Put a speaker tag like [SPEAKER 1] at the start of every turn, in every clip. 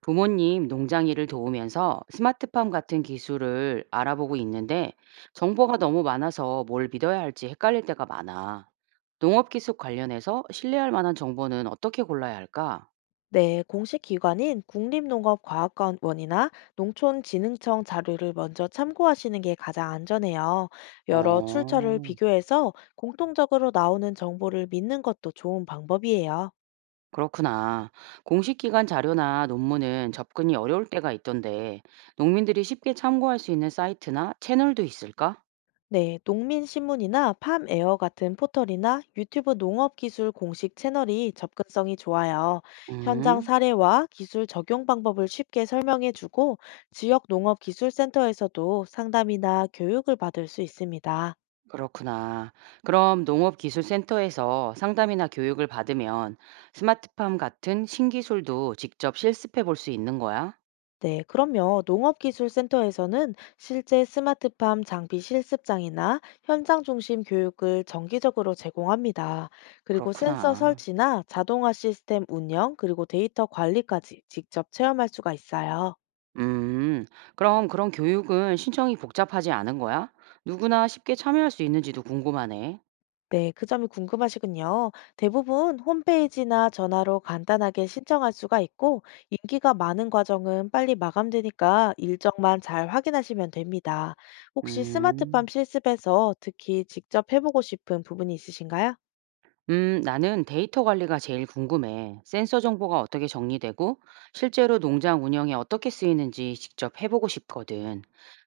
[SPEAKER 1] 부모님 농장 일을 도우면서 스마트팜 같은 기술을 알아보고 있는데 정보가 너무 많아서 뭘 믿어야 할지 헷갈릴 때가 많아. 농업 기술 관련해서 신뢰할 만한 정보는 어떻게 골라야 할까?
[SPEAKER 2] 네, 공식 기관인 국립농업과학원이나 농촌진흥청 자료를 먼저 참고하시는 게 가장 안전해요. 여러 출처를
[SPEAKER 1] 어,
[SPEAKER 2] 비교해서 공통적으로 나오는 정보를 믿는 것도 좋은 방법이에요.
[SPEAKER 1] 그렇구나. 공식 기관 자료나 논문은 접근이 어려울 때가 있던데 농민들이 쉽게 참고할 수 있는 사이트나 채널도 있을까?
[SPEAKER 2] 네, 농민신문이나 팜에어 같은 포털이나 유튜브 농업기술 공식 채널이 접근성이 좋아요. 현장
[SPEAKER 1] 음.
[SPEAKER 2] 사례와 기술 적용 방법을 쉽게 설명해주고 지역 농업기술센터에서도 상담이나 교육을 받을 수 있습니다.
[SPEAKER 1] 그렇구나. 그럼 농업기술센터에서 상담이나 교육을 받으면 스마트팜 같은 신기술도 직접 실습해 볼 수 있는 거야?
[SPEAKER 2] 네, 그럼요. 농업기술센터에서는 실제 스마트팜 장비 실습장이나 현장 중심 교육을 정기적으로 제공합니다. 그리고 센서
[SPEAKER 1] 그렇구나.
[SPEAKER 2] 설치나 자동화 시스템 운영, 그리고 데이터 관리까지 직접 체험할 수가 있어요.
[SPEAKER 1] 음, 그럼 그런 교육은 신청이 복잡하지 않은 거야? 누구나 쉽게 참여할 수 있는지도 궁금하네.
[SPEAKER 2] 네, 그 점이 궁금하시군요. 대부분 홈페이지나 전화로 간단하게 신청할 수가 있고, 인기가 많은 과정은 빨리 마감되니까 일정만 잘 확인하시면 됩니다. 혹시 스마트팜
[SPEAKER 1] 음.
[SPEAKER 2] 실습에서 특히 직접 해보고 싶은 부분이 있으신가요?
[SPEAKER 1] 나는 데이터 관리가 제일 궁금해. 센서 정보가 어떻게 정리되고 실제로 농장 운영에 어떻게 쓰이는지 직접 해보고 싶거든.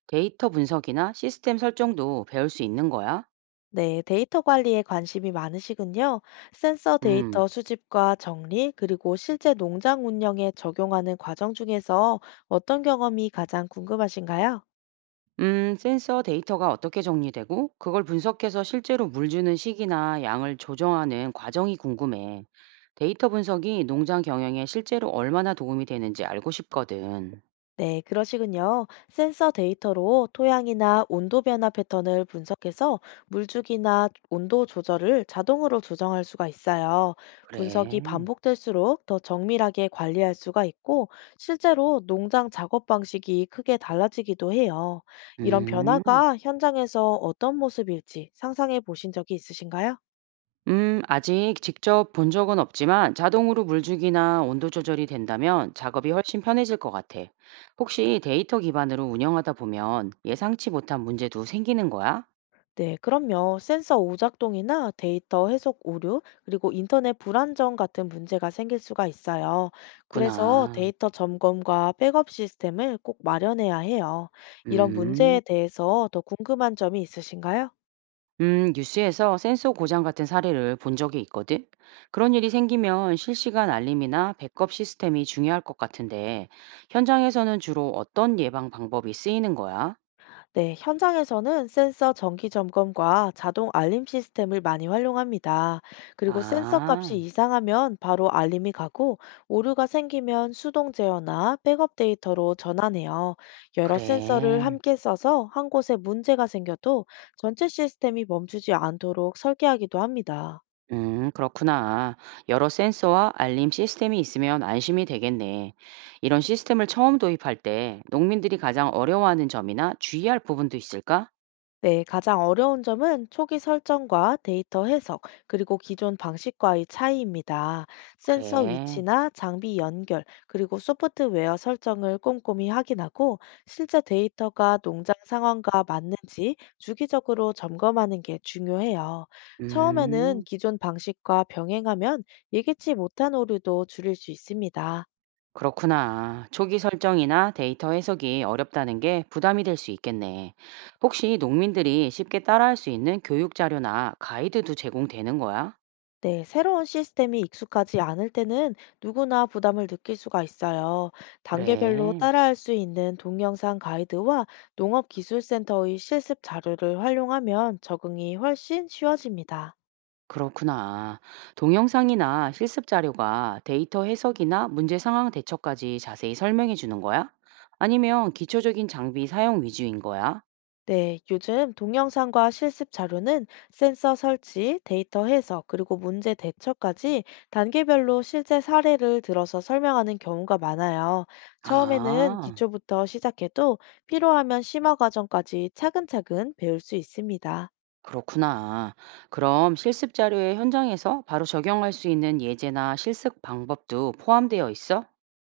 [SPEAKER 1] 데이터 분석이나 시스템 설정도 배울 수 있는 거야?
[SPEAKER 2] 네, 데이터 관리에 관심이 많으시군요. 센서
[SPEAKER 1] 음,
[SPEAKER 2] 데이터 수집과 정리, 그리고 실제 농장 운영에 적용하는 과정 중에서 어떤 경험이 가장 궁금하신가요?
[SPEAKER 1] 센서 데이터가 어떻게 정리되고 그걸 분석해서 실제로 물 주는 시기나 양을 조정하는 과정이 궁금해. 데이터 분석이 농장 경영에 실제로 얼마나 도움이 되는지 알고 싶거든.
[SPEAKER 2] 네, 그러시군요. 센서 데이터로 토양이나 온도 변화 패턴을 분석해서 물주기나 온도 조절을 자동으로 조정할 수가 있어요. 분석이
[SPEAKER 1] 그래.
[SPEAKER 2] 반복될수록 더 정밀하게 관리할 수가 있고, 실제로 농장 작업 방식이 크게 달라지기도 해요. 이런
[SPEAKER 1] 음.
[SPEAKER 2] 변화가 현장에서 어떤 모습일지 상상해 보신 적이 있으신가요?
[SPEAKER 1] 아직 직접 본 적은 없지만 자동으로 물주기나 온도 조절이 된다면 작업이 훨씬 편해질 것 같아. 혹시 데이터 기반으로 운영하다 보면 예상치 못한 문제도 생기는 거야?
[SPEAKER 2] 네, 그럼요. 센서 오작동이나 데이터 해석 오류, 그리고 인터넷 불안정 같은 문제가 생길 수가 있어요. 그래서
[SPEAKER 1] 구나.
[SPEAKER 2] 데이터 점검과 백업 시스템을 꼭 마련해야 해요. 이런
[SPEAKER 1] 음,
[SPEAKER 2] 문제에 대해서 더 궁금한 점이 있으신가요?
[SPEAKER 1] 뉴스에서 센서 고장 같은 사례를 본 적이 있거든. 그런 일이 생기면 실시간 알림이나 백업 시스템이 중요할 것 같은데 현장에서는 주로 어떤 예방 방법이 쓰이는 거야?
[SPEAKER 2] 네, 현장에서는 센서 정기 점검과 자동 알림 시스템을 많이 활용합니다. 그리고 센서 값이
[SPEAKER 1] 아,
[SPEAKER 2] 이상하면 바로 알림이 가고 오류가 생기면 수동 제어나 백업 데이터로 전환해요. 여러 센서를
[SPEAKER 1] 그래.
[SPEAKER 2] 함께 써서 한 곳에 문제가 생겨도 전체 시스템이 멈추지 않도록 설계하기도 합니다.
[SPEAKER 1] 그렇구나. 여러 센서와 알림 시스템이 있으면 안심이 되겠네. 이런 시스템을 처음 도입할 때 농민들이 가장 어려워하는 점이나 주의할 부분도 있을까?
[SPEAKER 2] 네, 가장 어려운 점은 초기 설정과 데이터 해석, 그리고 기존 방식과의 차이입니다. 센서
[SPEAKER 1] 그래.
[SPEAKER 2] 위치나 장비 연결, 그리고 소프트웨어 설정을 꼼꼼히 확인하고 실제 데이터가 농장 상황과 맞는지 주기적으로 점검하는 게 중요해요. 처음에는
[SPEAKER 1] 음,
[SPEAKER 2] 기존 방식과 병행하면 예기치 못한 오류도 줄일 수 있습니다.
[SPEAKER 1] 그렇구나. 초기 설정이나 데이터 해석이 어렵다는 게 부담이 될 수 있겠네. 혹시 농민들이 쉽게 따라할 수 있는 교육 자료나 가이드도 제공되는 거야?
[SPEAKER 2] 네, 새로운 시스템이 익숙하지 않을 때는 누구나 부담을 느낄 수가 있어요. 단계별로
[SPEAKER 1] 그래.
[SPEAKER 2] 따라할 수 있는 동영상 가이드와 농업기술센터의 실습 자료를 활용하면 적응이 훨씬 쉬워집니다.
[SPEAKER 1] 그렇구나. 동영상이나 실습 자료가 데이터 해석이나 문제 상황 대처까지 자세히 설명해 주는 거야? 아니면 기초적인 장비 사용 위주인 거야?
[SPEAKER 2] 네, 요즘 동영상과 실습 자료는 센서 설치, 데이터 해석, 그리고 문제 대처까지 단계별로 실제 사례를 들어서 설명하는 경우가 많아요. 처음에는
[SPEAKER 1] 아,
[SPEAKER 2] 기초부터 시작해도 필요하면 심화 과정까지 차근차근 배울 수 있습니다.
[SPEAKER 1] 그렇구나. 그럼 실습 자료에 현장에서 바로 적용할 수 있는 예제나 실습 방법도 포함되어 있어?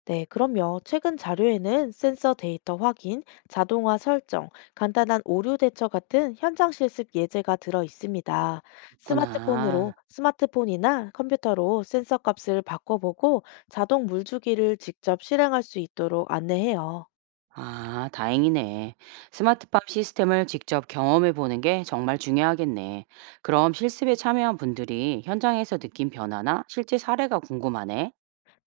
[SPEAKER 2] 네, 그럼요. 최근 자료에는 센서 데이터 확인, 자동화 설정, 간단한 오류 대처 같은 현장 실습 예제가 들어 있습니다.
[SPEAKER 1] 있구나.
[SPEAKER 2] 스마트폰이나 컴퓨터로 센서 값을 바꿔보고 자동 물주기를 직접 실행할 수 있도록 안내해요.
[SPEAKER 1] 아, 다행이네. 스마트팜 시스템을 직접 경험해 보는 게 정말 중요하겠네. 그럼 실습에 참여한 분들이 현장에서 느낀 변화나 실제 사례가 궁금하네.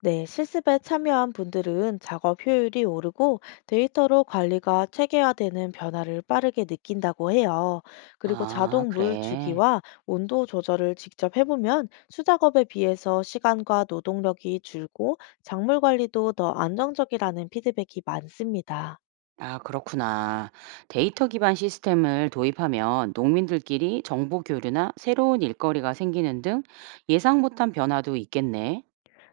[SPEAKER 2] 네, 실습에 참여한 분들은 작업 효율이 오르고 데이터로 관리가 체계화되는 변화를 빠르게 느낀다고 해요. 그리고
[SPEAKER 1] 아,
[SPEAKER 2] 자동 물
[SPEAKER 1] 그래.
[SPEAKER 2] 주기와 온도 조절을 직접 해보면 수작업에 비해서 시간과 노동력이 줄고 작물 관리도 더 안정적이라는 피드백이 많습니다.
[SPEAKER 1] 아, 그렇구나. 데이터 기반 시스템을 도입하면 농민들끼리 정보 교류나 새로운 일거리가 생기는 등 예상 못한 변화도 있겠네.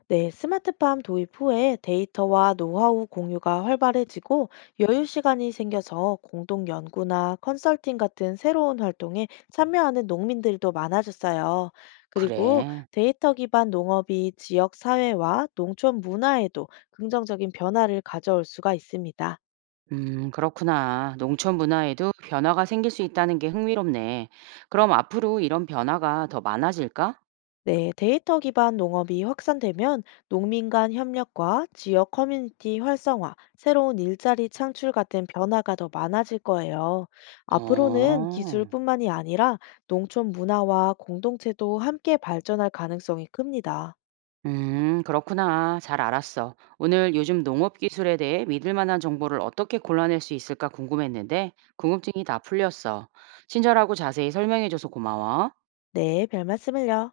[SPEAKER 2] 네, 스마트팜 도입 후에 데이터와 노하우 공유가 활발해지고 여유 시간이 생겨서 공동 연구나 컨설팅 같은 새로운 활동에 참여하는 농민들도 많아졌어요. 그리고
[SPEAKER 1] 그래.
[SPEAKER 2] 데이터 기반 농업이 지역 사회와 농촌 문화에도 긍정적인 변화를 가져올 수가 있습니다.
[SPEAKER 1] 그렇구나. 농촌 문화에도 변화가 생길 수 있다는 게 흥미롭네. 그럼 앞으로 이런 변화가 더 많아질까?
[SPEAKER 2] 네, 데이터 기반 농업이 확산되면 농민 간 협력과 지역 커뮤니티 활성화, 새로운 일자리 창출 같은 변화가 더 많아질 거예요. 앞으로는
[SPEAKER 1] 어,
[SPEAKER 2] 기술뿐만이 아니라 농촌 문화와 공동체도 함께 발전할 가능성이 큽니다.
[SPEAKER 1] 그렇구나. 잘 알았어. 오늘 요즘 농업 기술에 대해 믿을 만한 정보를 어떻게 골라낼 수 있을까 궁금했는데, 궁금증이 다 풀렸어. 친절하고 자세히 설명해줘서 고마워.
[SPEAKER 2] 네, 별 말씀을요.